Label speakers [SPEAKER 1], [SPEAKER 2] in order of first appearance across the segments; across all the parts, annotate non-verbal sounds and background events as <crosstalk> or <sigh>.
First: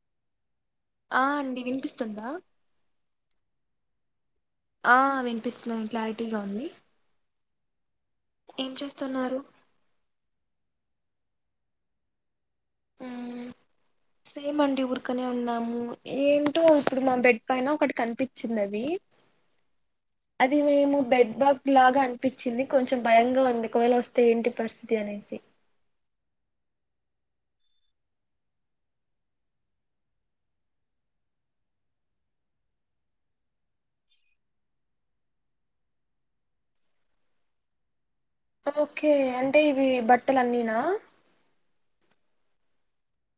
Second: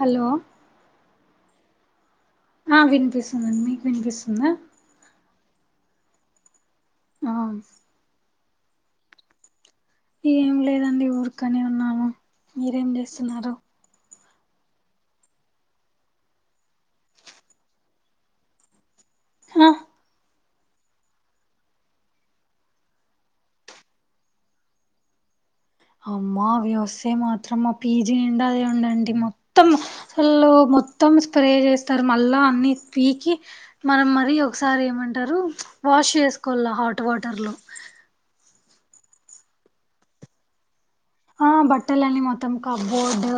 [SPEAKER 1] Hello
[SPEAKER 2] ఆ అండి వినిపిస్తుందా
[SPEAKER 1] ఆ వినిపిస్తుందండి మీకు వినిపిస్తుందా
[SPEAKER 2] ఆ వినిపిస్తుంది క్లారిటీగా ఉంది
[SPEAKER 1] అవున్
[SPEAKER 2] ఏం చేస్తున్నారు
[SPEAKER 1] ఏం లేదండి ఊరుకనే ఉన్నాను మీరేం
[SPEAKER 2] మ్మ్
[SPEAKER 1] జేస్తున్నారు
[SPEAKER 2] సేమ్ అండి ఊరికనే ఉన్నాము ఏంటో ఇప్పుడు మా బెడ్ పైన ఒకటి కనిపించింది అది
[SPEAKER 1] ఆ
[SPEAKER 2] అది మేము బెడ్ బాగ్ లాగా అనిపించింది కొంచెం భయంగా ఉంది ఒకవేళ వస్తే ఏంటి పరిస్థితి అనేసి
[SPEAKER 1] అమ్మా అవి వస్తే మాత్రమ్ మా పీజీ నిండ అదే ఉండేనండి మొత్తం అసలు మొత్తం స్ప్రే జేస్తరు మళ్ళా అన్నీ పీకి మనం మరీ ఒకసారి ఏమంటరు వాష్ చేసుకోవాల హాట్ వాటర్లో
[SPEAKER 2] ఓకే అంటే ఇవి బట్టలన్నీనా
[SPEAKER 1] ఆ బట్టలన్నీ మొత్తం కబోర్డ్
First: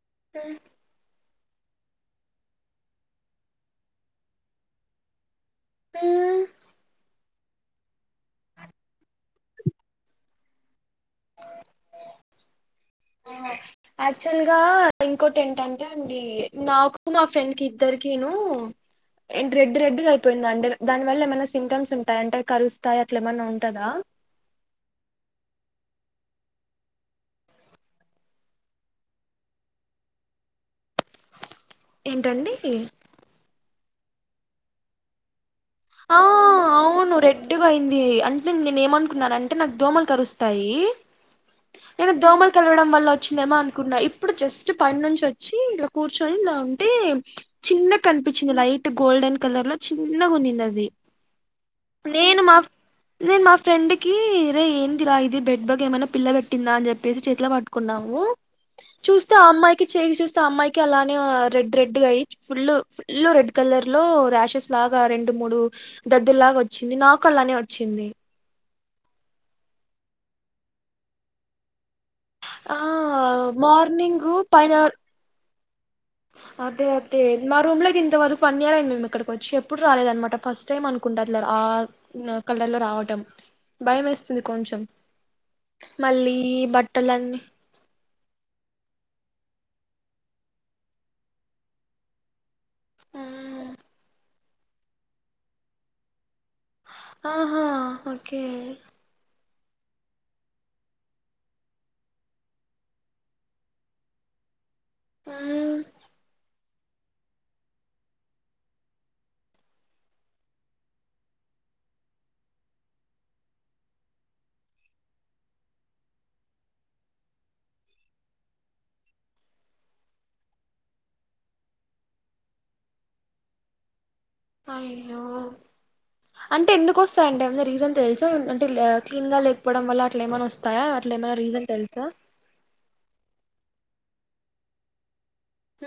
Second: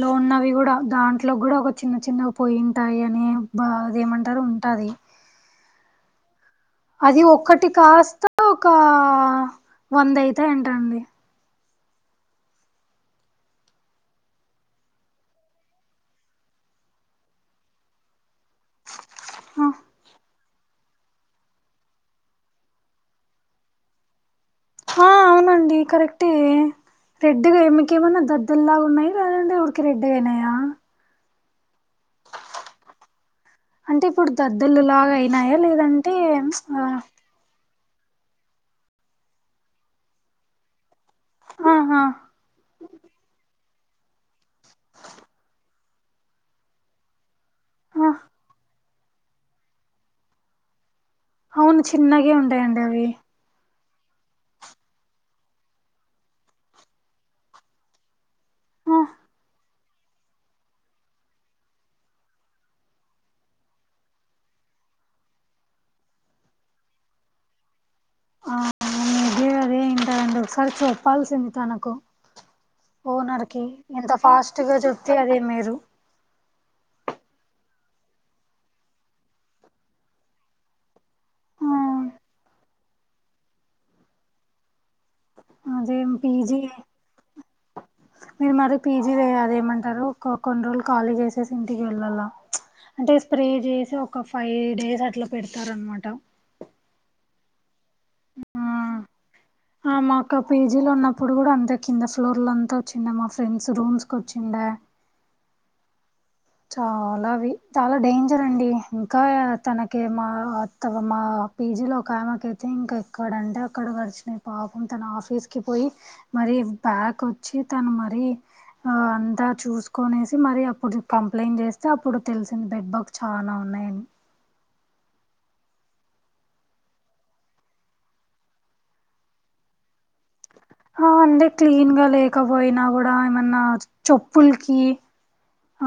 [SPEAKER 1] లో ఉన్నవి గూడా దాం ట్లో గూడా ఒక చిన్న చిన్నగా పోయి ఉంటాయి అనే బా అదేమంటారు ఉంటాది
[SPEAKER 2] ఉమ్
[SPEAKER 1] అది ఒక్కటి కాస్తా ఒక వంద అయితాయంటండి
[SPEAKER 2] ఆ యాక్చువల్ గా ఇంకోటి ఏంటంటే అండి నాకు మా ఫ్రెండ్ కి ఇద్దరికీను ఎంట్ రెడ్ రెడ్గా అయి పోయింది అంటే దాని వల్ల ఏమైనా సిమ్టమ్స్ ఉంటాయి అంటే కరుస్తాయి అట్లా ఏమన్నా ఉంటదా
[SPEAKER 1] హా అవునండి కరెక్టే రెడ్డుగా మీకేమన్నా దద్దురుల్లాగా ఉన్నాయా లేదంటే ఊరికే రెడ్డుగా అయినయా
[SPEAKER 2] ఏంటండీ
[SPEAKER 1] అంటే ఇప్పుడు దద్దులులాగ అయినాయా లేదంటే
[SPEAKER 2] ఆ
[SPEAKER 1] ఆ
[SPEAKER 2] అవును రెడ్డ్ గా అయింది అంటే నేన్ ఏమనుకున్నానంటే నాకు దోమలు కరుస్తాయి
[SPEAKER 1] ఆహా
[SPEAKER 2] ఇది దోమలు కరవడం వల్ల వచ్చిందేమో అను కున్న ఇప్పుడు జస్ట్ పని నుంచి వచ్చి ఇట్లా కూర్చొని ఇలా ఉంటే చిన్నగా
[SPEAKER 1] ఆ
[SPEAKER 2] కనిపించింది లైట్ గోల్డెన్ కలర్ లో చిన్నగా ఉన్నిండది
[SPEAKER 1] అవును చిన్నగే ఉంటాయండి అవి
[SPEAKER 2] నేను మా ఫ్రెండ్ కి ఇరే ఏందిరా ఇది బెడ్ బాగ్ ఏమైనా పిల్ల పెట్టిందా అని చెప్పేసి చేతిలో పట్టుకున్నాము చూస్తే ఆ అమ్మాయికి చెవి చూస్తే అమ్మాయికి అలానే రెడ్ రెడ్గా అయి ఫుల్ ఫుల్ రెడ్ క కలర్ లో ర్యాషెస్ లాగా రెండు మూడు దద్దులాగా వచ్చింది నాకలానే వచ్చింది
[SPEAKER 1] ఫ్రెండ్ ఒకసారి చెప్పాల్సింది తనకు
[SPEAKER 2] ఆ
[SPEAKER 1] ఓనర్కి ఎంత
[SPEAKER 2] మార్నింగ్ పైన
[SPEAKER 1] ఫాస్ట్గా జెప్తే అది మేరు
[SPEAKER 2] అదే అదే మా రూమ్ లో ఇంత వరకు వన్ ఇయర్ అయింది మేము ఇక్కడికి వచ్చి ఎప్పుడు రాలేదు అన్నమాట ఫస్ట్ టైమ్ అనుకుంటా అట్ల ఆ కలర్లో రా వటం భయం యేస్తుంది కొంచెం
[SPEAKER 1] అదేం
[SPEAKER 2] మళ్ళీ
[SPEAKER 1] పీజీయే
[SPEAKER 2] <inaudible>
[SPEAKER 1] మీరు మరి పీజీ వేయి అదేమంటారు కొన్ని రోజులు ఖాళీ జేసేసి ఇంటికి వెళ్ళాలా అంటే స్ప్రే జేసి ఒక ఫైవ్ డేస్ అట్లా పెడతారు అన్నమాట
[SPEAKER 2] ఆహా ఓకే
[SPEAKER 1] ఆ మా అక్క పీజీలో ఉన్నప్పుడు గూడా అంతే కింద ఫ్లోర్లు అంతా వచ్చింది మా ఫ్రెండ్స్ రూమ్స్ కి వచ్చిండే
[SPEAKER 2] మ్మ్
[SPEAKER 1] చాలవి చాలా డేంజర్ అండి ఇంకా తనకి మా అత్త మా పీజీ లో ఒక ఆమకయితే ఇంక ఎక్కడంటే అక్కడ కరిచిన పాపం తన ఆఫీస్ కి పోయి మర్ మరి బ్యాగ వచ్చి తను మరి ఆ అంతా చూసుకోనేసి మరి అప్పుడు కంప్లైంట్ చేస్తే అప్పుడు తెలిసింది బెడ్ బాక్ చాలా ఉన్నాయని
[SPEAKER 2] అయ్యో అంటే ఎందుకు వస్తాయి అంటే ఏమన రీజన్ తెలుసా అంటే క్లీన్ గా లేకపోవడం వల్ల అట్లా ఏమైనా వస్తాయా
[SPEAKER 1] ఆ
[SPEAKER 2] అట్లా ఏమైనా
[SPEAKER 1] అందే
[SPEAKER 2] రీజన్
[SPEAKER 1] క్లీన్
[SPEAKER 2] తెలుసా
[SPEAKER 1] గా లేకపోయినా కూడా ఏమన్నా చప్పల్కి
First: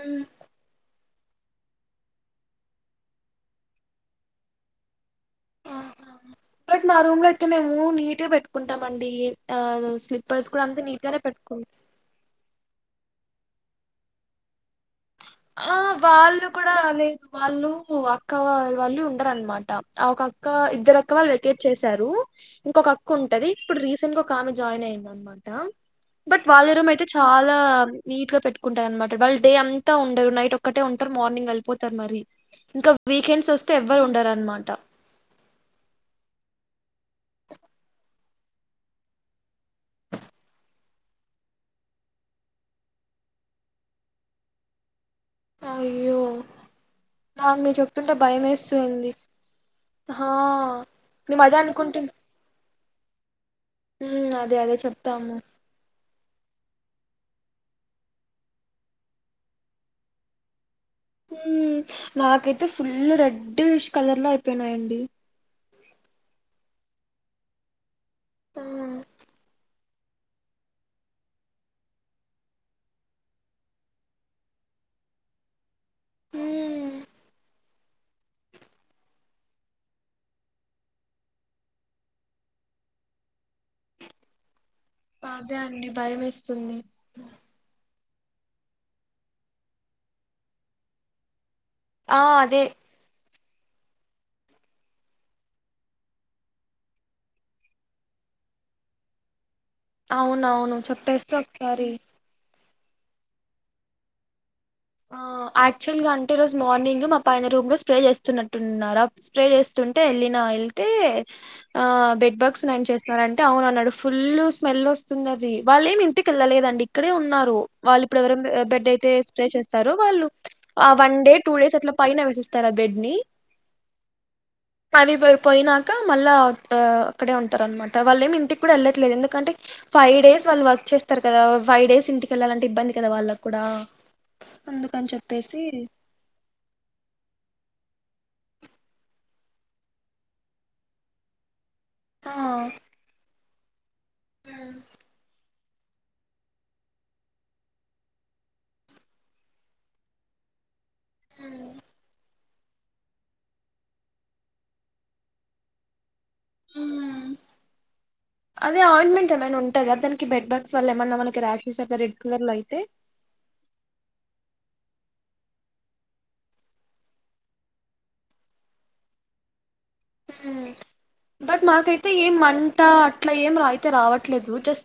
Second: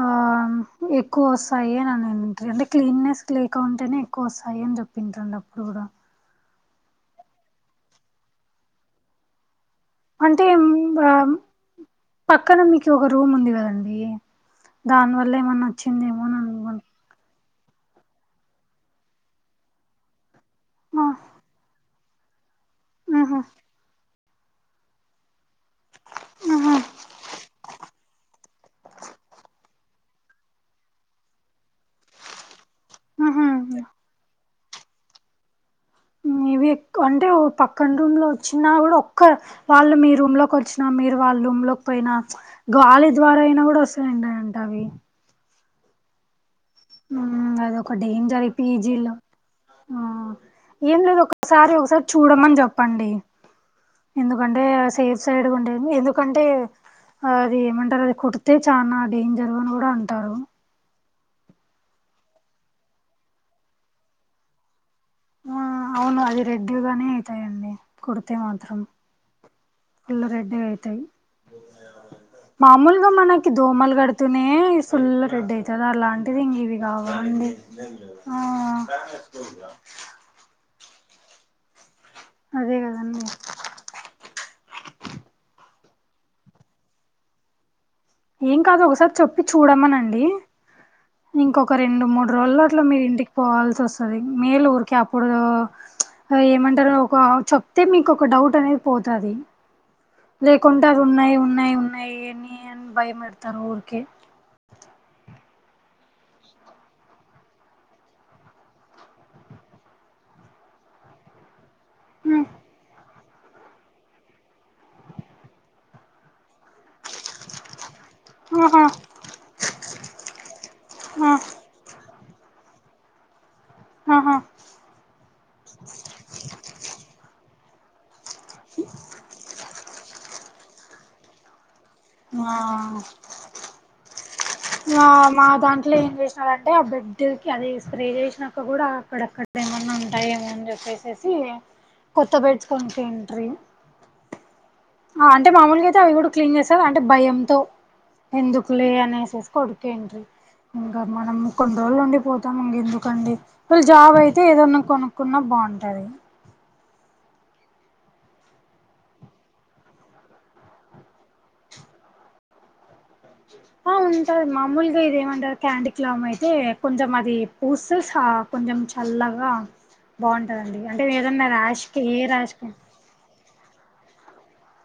[SPEAKER 1] ఆ ఎక్ ఎక్కువ వస్తాయి అని అంటరు అంటే క్లీన్నెస్ లేక ఉంటేనే ఎక్కువ వస్తాయి అని చెప్పింటారండి అప్పుడు కూడా
[SPEAKER 2] ఆహా. బట్ మా రూమ్ లో అయితే మేము నీట్గా పెట్టుకుంటామండి ఆ
[SPEAKER 1] అంటే
[SPEAKER 2] స్లిప్పర్స్ కూడా
[SPEAKER 1] ఉం
[SPEAKER 2] అంత నీట్ గానే
[SPEAKER 1] రాను
[SPEAKER 2] పెట్టుకుం
[SPEAKER 1] పక్కన మీకు ఒక రూమ్ ఉంది కదండి దానివల్ల ఏమన్నా
[SPEAKER 2] ఆ!
[SPEAKER 1] అచ్చిందేమోనని
[SPEAKER 2] వాళ్ళు కూడా
[SPEAKER 1] అనుకో
[SPEAKER 2] లేదు. వాళ్ళు అక్క వా వాళ్ళు ఉండరనమాట ఆ ఒక అక్క ఇద్దరు
[SPEAKER 1] ఆ
[SPEAKER 2] అక్క వాళ్ళు వెకేట్ చేసారు ఇంక ఒక అక్క
[SPEAKER 1] ఆహా
[SPEAKER 2] ఉంటది ఇప్పుడు రీసెంట్ ఒక ఆమె జాయిన్ అయింది అనమాట ట బట్ వాళ్ళ
[SPEAKER 1] ఆహా
[SPEAKER 2] రూమ్ అయితే చాలా నీట్ గా పెట్టుకుంటారు అనమాట వాళ్ళు డే అం త ఉండరు నైట్ ఒక్కటే ఉంటారు మార్నింగ్ వెళ్పోతారు మరి ఇంకా
[SPEAKER 1] ఆహా
[SPEAKER 2] వీకెండ్స్ వస్తే ఎవ్వరు ఉండరు అన్ మా ట
[SPEAKER 1] ఇవిక్ అంటే పక్కన రూమ్ లో వచ్చిన కూడా ఒక్క వాళ్ళు మీ రూమ్ లోకి వచ్చినా మీరు వాళ్ళు మ్ లోక్ పోయినా గాలి ద్వారా అయినా కూడా వస్తాయండి అంట అవి
[SPEAKER 2] అయ్యో
[SPEAKER 1] ఊ
[SPEAKER 2] నాకు మీరు
[SPEAKER 1] అదొక
[SPEAKER 2] చెప్తుంటే
[SPEAKER 1] డేంజర్ ఈ
[SPEAKER 2] భయమేస్తుంది.
[SPEAKER 1] పీజీలో ఆ ఏం లేదు
[SPEAKER 2] మేము అదే
[SPEAKER 1] ఒకసారి ఒకసారి
[SPEAKER 2] అనుకుంటున్
[SPEAKER 1] చూడమని చెప్ ప్పండి
[SPEAKER 2] హ్మ్. అదే
[SPEAKER 1] ఎందుకంటే
[SPEAKER 2] అదే
[SPEAKER 1] సేఫ్
[SPEAKER 2] చెప్తాము.
[SPEAKER 1] సైడ్ ఉండేది ఎందుకంటే అది ఏమంటారు అది కుడితే చానా డేంజరు అని కూడా అంటారు
[SPEAKER 2] నాకైతే ఫుల్ రెడ్డిష్ కలర్ లో అయిపోయినాయండి
[SPEAKER 1] ఆ అవును అది రెడ్డీగానే ఐతాయండి కుడితే మాత్రం ఫుల్లు రెడ్డుగా ఐతాయి మామూలుగా మనకి దోమలు కడుతూనే ఫుల్లు రెడ్ ఐతది అలాంటిది ఇవి కావండి ఆ అదే కదండి
[SPEAKER 2] అదే అండి భయమేస్తుంది
[SPEAKER 1] ఏం కాదు ఒకసారి చెప్పి చూడమనండి ఇంకొ ఒక రెండు
[SPEAKER 2] ఆ
[SPEAKER 1] మూడు రోజుల
[SPEAKER 2] అదే
[SPEAKER 1] అట్ల మీరు ఇంటికి పోవాల్సి వస్తది మీలు ఊరికే అప్పుడు ఏమంటారు ఒక చెప్తే మీకు ఒక డౌట్ అనేది పోతది
[SPEAKER 2] అవునవును
[SPEAKER 1] లేకుంటె అయి
[SPEAKER 2] చెప్పేస్తే
[SPEAKER 1] ఉన్నాయి ఉన్నాయి
[SPEAKER 2] ఒకసారి
[SPEAKER 1] ఉన్నాయి ఏని అని భయమడతరు ఊరికే
[SPEAKER 2] ఆ యాక్చువల్ గా అంటే ఈ రోజు మార్నింగ్ మా పైన రూమ్ లో స్ప్రే చేస్తున్నట్టున్నారు స్ప్రే చేస్తుంటే వెళ్ళిన వెళ్తే ఆ బెడ్ బాక్స్ న ఏం చేస్తున్నరన్ టె అవునన్నడు ఫుల్ స్మెల్ వస్తున్నది వాళ్ళ ఏమి ఇంటికి వెళ్ళలేదం డిక్కడే ఉన్నారు వాళ్ళు ఇప్పుడు ఎవర
[SPEAKER 1] ఆహా
[SPEAKER 2] బెడ్ అయితే స్ప్రే చేస్ సరో వాళ్ళు ఆ వన్ డే టూ డేస్ అట్లా పైన వేసిస్తారు ఆ బెడ్ ని
[SPEAKER 1] ఆహా
[SPEAKER 2] అది పో పోయినాక మళ్ళా ఆ అక్కడే ఉంటారు అనమాట వాళ్ళేమి ఇంటికి కూడా వెళ్ళట్లేదు ఎందుకంటే ఫైవ్ డేస్ వాళ్ళు వర్క్ చేస్తారు కదా ఫైవ్ డేస్ ఇంటికి
[SPEAKER 1] ఆ
[SPEAKER 2] వెళ్ళాలంటే ఇబ్బంది కదా వాళ్ళకు కూడా
[SPEAKER 1] ఆ
[SPEAKER 2] అందుకని
[SPEAKER 1] మా
[SPEAKER 2] చెప్పేసి
[SPEAKER 1] దాంట్లో ఏం చేసినారంటే ఆ బెడ్ క అది స్ప్రే చేసి నాక కూడా అక్కడక్కడ ఏమన్నా ఉంటాఏమో అని చెప్పేసేసి కొత్త బెడ్స్ కొన్పియంట్రీ
[SPEAKER 2] హ
[SPEAKER 1] అంటే మామూలుగా అయితే అవి కూడా క్లీన్ చేస్తారు అంటే భయంతో ఎందుకులే అనేసేసి కొడుతీన్ట్రీ ఇంకా మనం కొన్ని రోజులు ఉండి పోతాము ఇంక ఎందుకండి వాళ్ళు జాబ్ అయితే ఏదన్నా కొనుక్కున్నా ఉన్టది
[SPEAKER 2] ఆ అదే ఆయింట్మెంట్ ఏమైనా ఉంటదా దానికి బెడ్ బ్యాగ్స్ వల్ల ఏమైన్నా మనకి రాషస్ అట్ల రెడ్ కలర్ లో అయితే
[SPEAKER 1] ఆ ఉంటది మామూలుగా ఇదేమంటారు క్యాండీ క్లామ్ అయితే కొంచెం అది పూసస్ సా కొంచెం చల్లగా బాగుంటదండి అంటే ఏదన్నా
[SPEAKER 2] బట్
[SPEAKER 1] ర్యాష్ కి
[SPEAKER 2] మాకైతే
[SPEAKER 1] ఏ
[SPEAKER 2] ఏం
[SPEAKER 1] ర్యాష్ కి
[SPEAKER 2] మంట అట్లా ఏం అయితే రావట్లేదు జస్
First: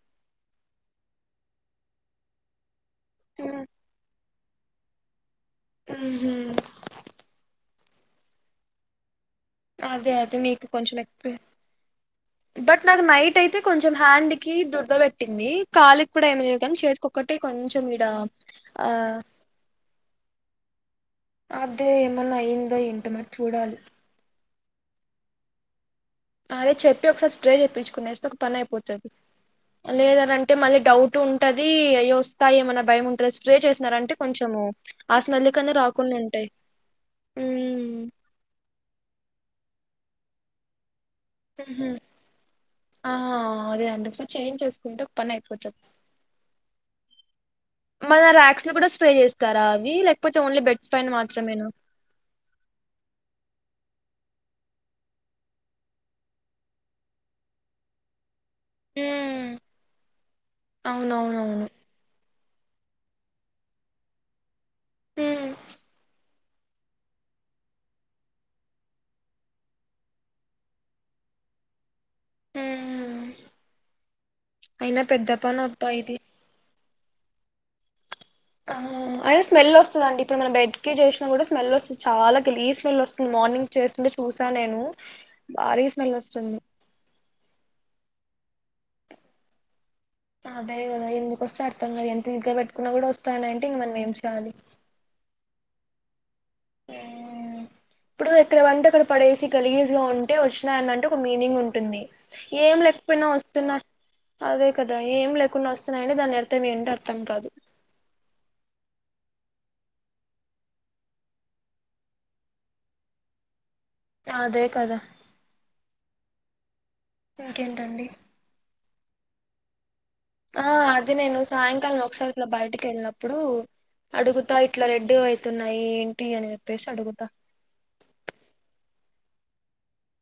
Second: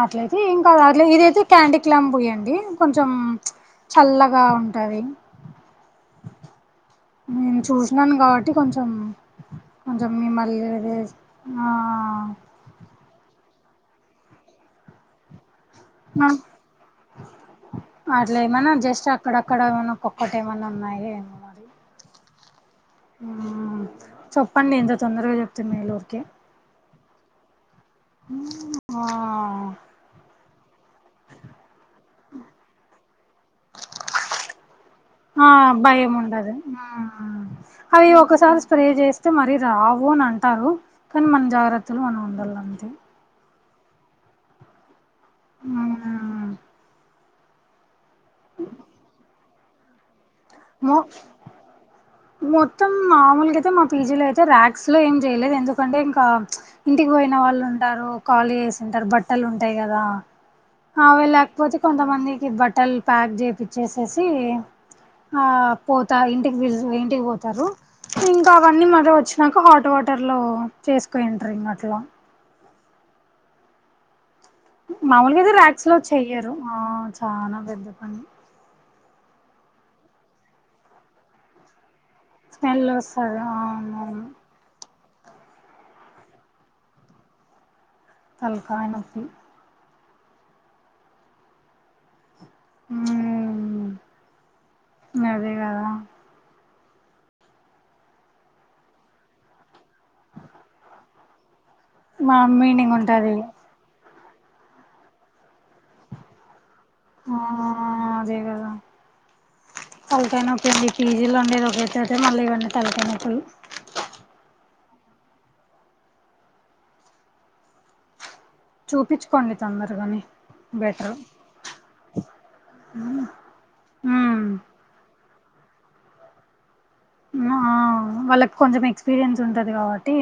[SPEAKER 1] అట్లయితే ఎం కాదు అట్లా ఇదైతే క్యాండీ క్లాం పూయండి కొంచెం
[SPEAKER 2] మ్మ్.
[SPEAKER 1] చల్లగా ఉంటది
[SPEAKER 2] ఉ హు
[SPEAKER 1] న్నాను కాబట్టి కొంచెం కొంచెం
[SPEAKER 2] అదే అదే
[SPEAKER 1] మిమ్మల్ని
[SPEAKER 2] మీకు
[SPEAKER 1] ఇది
[SPEAKER 2] కొంచెం ఎక్స్పీ
[SPEAKER 1] ఆ
[SPEAKER 2] బట్ నాకు నైట్ అయితే కొంచెం హ్యాండ్ కి దురద పెట్టింది కాలికి కూడాఎం లే గాని చేతుకొక్కటే కొంచెం ఇడ
[SPEAKER 1] అట్లా ఏమైనా
[SPEAKER 2] ఆ
[SPEAKER 1] మరే అ మరి
[SPEAKER 2] ల్ అయిందో ఇంట మరి చూడాలి
[SPEAKER 1] పండి ఎంతొందరగా చెప్తున్నా మేలరు
[SPEAKER 2] అదే చెప్పి ఒకసారి స్ప్రే చెప్పంచుకునేస్తే ఒక పని అయిపోతది
[SPEAKER 1] ఆ
[SPEAKER 2] లేదనింటే మళ్ళీ డౌట్ ఉంటది అయ వస్తాయి మన భయం ఉంట్
[SPEAKER 1] ఆ
[SPEAKER 2] స్మెల్ కన్నా
[SPEAKER 1] భయం
[SPEAKER 2] రాకుండా ఉంటాయి
[SPEAKER 1] ఉండదు
[SPEAKER 2] ఉమ్
[SPEAKER 1] అయ్యో ఒక సారి స్ప్రే చేస్తే మరి రావు అని అంటారు కానీ మన
[SPEAKER 2] ఉహు
[SPEAKER 1] జాగ్రత్తలు మనం ఉండాల అంతే
[SPEAKER 2] ఆ అదే అండి సో చేంజ్ చేసుకుంటే పని అయిపోతుంది
[SPEAKER 1] మ్మ్
[SPEAKER 2] మన ర్యాక్స్ ను కూడా స్ప్రే చేస్తారా అవి లేకపోతే ఓన్లీ బెడ్స్
[SPEAKER 1] మొ
[SPEAKER 2] పైన మాత్రమేనా
[SPEAKER 1] మొత్తం మామూలుగా అయితే మా పీజీలో అయితే ర్యాక్స్ లో ఏం చేయలేదు ఎందుకంటే ఇంకా ఇంటికి పోయిన వా కాళ్ళు ఉంటారు కాలు వేసింటారు బట్టలు
[SPEAKER 2] ఉమ్
[SPEAKER 1] ఉంటాయి కదా అవి
[SPEAKER 2] అవునవునవును
[SPEAKER 1] లేకపోతే కొంతమంది ఈ బట్టలు ప్యాక్ చేపిచ్చేసేసి ఆ పోతా ఇంటికిి విజ్ వి పోతారు ఇంకా అవన్నీ మళీ వచ్చినాక హాట్ వాటర్ లో చేసుకోయింటారు ఇం అట్లా
[SPEAKER 2] అయినా పెద్ద
[SPEAKER 1] మామూలుగాఇతే
[SPEAKER 2] పని
[SPEAKER 1] ర్యాక్స్
[SPEAKER 2] అబ్బా
[SPEAKER 1] లో
[SPEAKER 2] ఇది
[SPEAKER 1] చెయ్యారు ఆ చాలా పెద్ద పని
[SPEAKER 2] ఆ అయితే స్మెల్ వస్తుంది అండి ఇప్పుడు మన బెడ్కి చేసినా కూడా స్మెల్ వస్తుంది చాలా గలీజ్ స్మెల్ వస్తుంది
[SPEAKER 1] వస్తది
[SPEAKER 2] మార్నింగ్ చేస్తుంటే
[SPEAKER 1] అవునవును
[SPEAKER 2] చూసా నేను భారీ స్మెల్ వస్తుంది
[SPEAKER 1] తలకాయ నొప్పులు
[SPEAKER 2] ఆ దైవగదా ఎందుకు వస్తే అర్థం కాదు ఎంత ఇంట్లే పెట్టుకున్న కూడా వస్తానంటే ఇంక
[SPEAKER 1] ఉమ్
[SPEAKER 2] మనం ఏం చేయాలి
[SPEAKER 1] అదే కదా
[SPEAKER 2] ఆ ఇప్పుడు ఎక్కడ వెంటే అక్కడ పడేసి గలీజ్ గా ఉంటే వచ్చినాయనంటే ఒక మీనింగ్ ఉన్ ఉంటుంది
[SPEAKER 1] మా
[SPEAKER 2] ఏం
[SPEAKER 1] మీనింగ్
[SPEAKER 2] లేకపోయినా
[SPEAKER 1] ఉంటది
[SPEAKER 2] వస్తున్నా అదే కదా ఏం లేకుండా వస్తున్నాయి అని దాని అర్థం ఏంటా
[SPEAKER 1] ఆ అదే కదా అంతేనా ప్రీతి ఈ పీజీల్లో ఉండేదే ఒక ఎత్తు అయితే మళ్ళీ ఇవన్నీ తలకాయ నొప్పులు
[SPEAKER 2] అదే కదా ఇంకేంటండి
[SPEAKER 1] చూపించుకోండి తొందరగానే
[SPEAKER 2] ఆ అది
[SPEAKER 1] బెటర్
[SPEAKER 2] నేను సాయంకాలం ఒకసారి ఇట్లా బయటికి వెళ్ళినప్పుడు
[SPEAKER 1] ఉమ్
[SPEAKER 2] అడుగుతా ఇట్లా రెడ్ అవుతున్నాయి ఏంటి అని చెప్పేసి అడుగుతా
[SPEAKER 1] ఆ వాళ్ళకి కొంచెం ఎక్స్పీరియన్స్ ఉంటది కాబట్టి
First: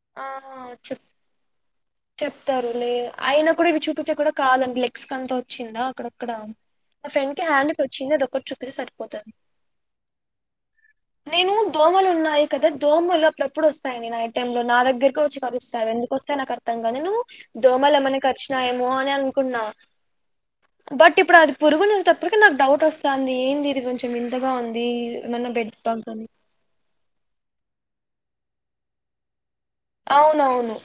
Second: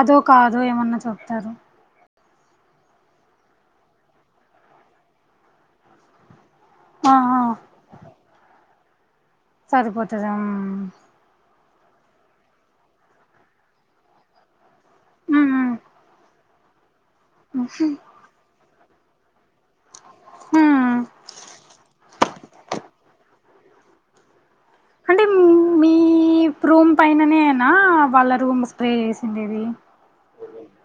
[SPEAKER 1] అదో
[SPEAKER 2] ఆ
[SPEAKER 1] కాదో ఏమన్నా
[SPEAKER 2] చెప్
[SPEAKER 1] చెప్తారు
[SPEAKER 2] చెప్తారు లే అయిన కూడా ఇవి చూపిచ్చేకి కూడా కాదండి లెగ్స్ కు అంతా వచ్చిందా అక్కడక్కడ మా
[SPEAKER 1] ఆ
[SPEAKER 2] ఫ్రెండ్
[SPEAKER 1] ఆ
[SPEAKER 2] కి హ్యాండ్ కి వచ్చింది అదొక్కటి చూపిస్తే సరిపోతుంది
[SPEAKER 1] సరిపోతదా
[SPEAKER 2] నేను దోమలు ఉన్నాయి కదా దోమలు అప్పుడప్పుడు వస్తాయి అండీ నైట్ టైమ్ లో నా దగ్గరకు వచ్చి
[SPEAKER 1] ఉమ్
[SPEAKER 2] కరుస్తాయి అవి ఎందుకోస్తాయో నాకు అర్థం కాని నేను దోమలు ఏమన్నా కరిచినాయేమో అని అనుకున్నా
[SPEAKER 1] ఉమ్
[SPEAKER 2] బట్ ఇప్పుడు అది పురుగునేసేటప్పటికి నాకు డౌట్ వస్తుంది ఏంది ఇది కొంచెం వింతగా ఉంది
[SPEAKER 1] అంటే
[SPEAKER 2] ఏమన్నా బెడ్
[SPEAKER 1] మీ
[SPEAKER 2] బగ్ అని
[SPEAKER 1] రూమ్ పైననే ఆ వాళ్ళ రూమ్ స్ప్రే చేసిండేది
[SPEAKER 2] అవునవును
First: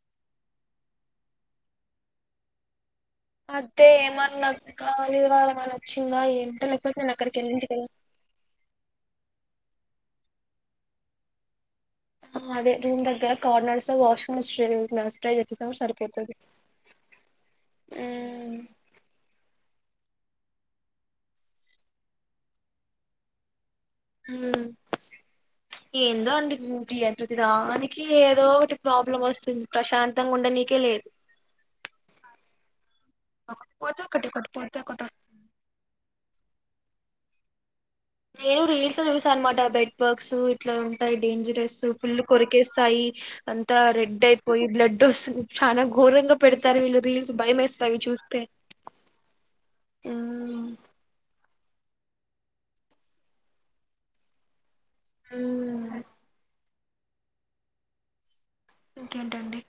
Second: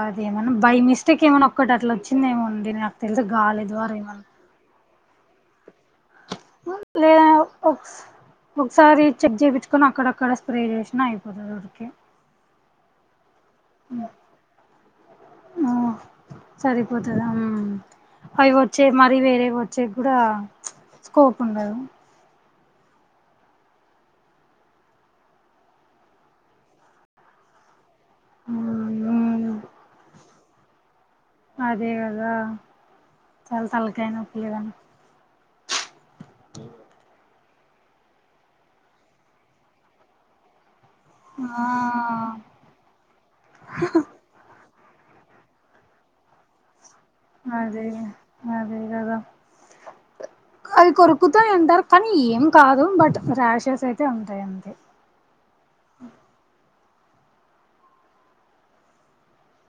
[SPEAKER 1] అది ఏమన్నా బై మిస్టేక్ ఏమన్నా ఒక్కటి అట్లా వచ్చిందేమో అండీ నాక్
[SPEAKER 2] అదే ఏమన్నా గాలి వానలా వలనా వచ్చిందా ఏంట లేకపోతే నేను
[SPEAKER 1] లేదా
[SPEAKER 2] అక్కడికి వెళ్ళింటి
[SPEAKER 1] ఒకస్ ఒకసారి చెక్ చేపిచ్చుకొని అక్కడక్కడ స్ప్రే చేసినా అయిపోతుంది ఊరికే
[SPEAKER 2] అదే రూమ్ దగ్గర corners washing machine must try చెప్పేసాము సరిపోతుంది
[SPEAKER 1] సరిపోతది ఉమ్ అవి వచ్చే మరీ వేరే వచ్చ వచ్చేకి కూడా స్కోప్ ఉండదు
[SPEAKER 2] ఉమ్ ఏందో అండి ఊ ఎంత రా నాకి ఏదో ఒకటి ప్రాబ్లం
[SPEAKER 1] మ్మ్
[SPEAKER 2] వస్తుంది ప్రశాంతంగా ఉండనీకే లేదు
[SPEAKER 1] అదే కదా చాల
[SPEAKER 2] ఒకటి పోతే
[SPEAKER 1] తలకాయి
[SPEAKER 2] ఒకటి
[SPEAKER 1] నొప్పి
[SPEAKER 2] ఒకటి
[SPEAKER 1] గదా
[SPEAKER 2] పోతే ఒకటి వస్తుంది
[SPEAKER 1] హ్మ్
[SPEAKER 2] నేను రీల్స్ చూసా అనమాట బెడ్ బాక్స్ ఇట్లా ఉంటాయి డేంజరస్ ఫుల్
[SPEAKER 1] ఆ
[SPEAKER 2] కొరికేస్తాయి అంతా రెడ్ అయిపోయి బ్లడ్ ఉష్ చాలా ఘోరంగా పెడతారు వీళ్ళు రీల్స్ భయం
[SPEAKER 1] అదే
[SPEAKER 2] వేస్తాయి చూస్తే
[SPEAKER 1] అదే కదా
[SPEAKER 2] మ్మ్
[SPEAKER 1] అది కొరకుతాయి అంటారు కానీ ఏం కాదు బట్ ర్యాషెస్ అయితే ఉంటాయి అంతే
[SPEAKER 2] హ్మ్ ఇంకేంటండి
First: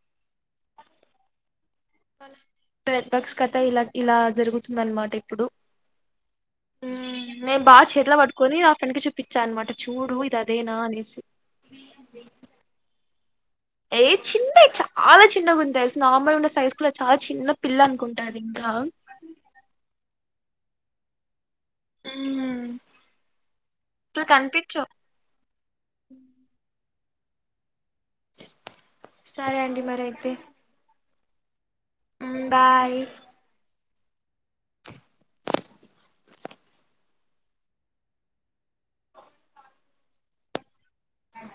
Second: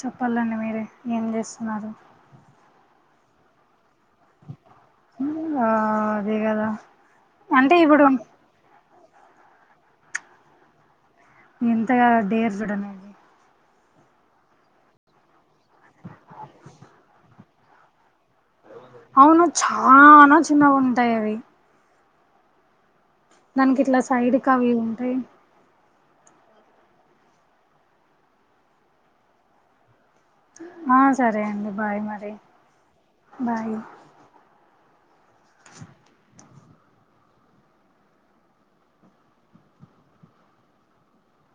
[SPEAKER 1] చెప్పాలండి మీరే ఏం చేస్తున్నారు
[SPEAKER 2] బ్లడ్ బక్స్ కథ ఇలా ఇలా జరుగుతుందనమాట ఇప్పుడు
[SPEAKER 1] ఆ అదే కదా
[SPEAKER 2] హ్మ్ నేను
[SPEAKER 1] అంటే
[SPEAKER 2] బాగా
[SPEAKER 1] ఇప్పుడు
[SPEAKER 2] చేతిలా పట్టుకొని నా ఫ్రెండ్ కి చూపి చూపిచ్చా అనమాట చూడు ఇది అదేనా అనేసి
[SPEAKER 1] ఎంతగానో డేర్ చూడండీ
[SPEAKER 2] ఏయ్ చిన్నవి చాలా చిన్నగా ఉంది తెల్సా నార్మల్గా ఉన్న సైజ్ స్కూల్ చాలా చిన్న పిల్ల అనుకుంటారు ఇంకా
[SPEAKER 1] అవును చానా చిన్నగుంటాయి అవి
[SPEAKER 2] హ్మ్
[SPEAKER 1] దననికి ఇట్లా సైడ్ ఎంట్రీ.
[SPEAKER 2] ఉ సరే అండి మరి.
[SPEAKER 1] ఆ సరే అండి బాయ్ మరి
[SPEAKER 2] బాయ్
[SPEAKER 1] బాయ్.
[SPEAKER 2] అ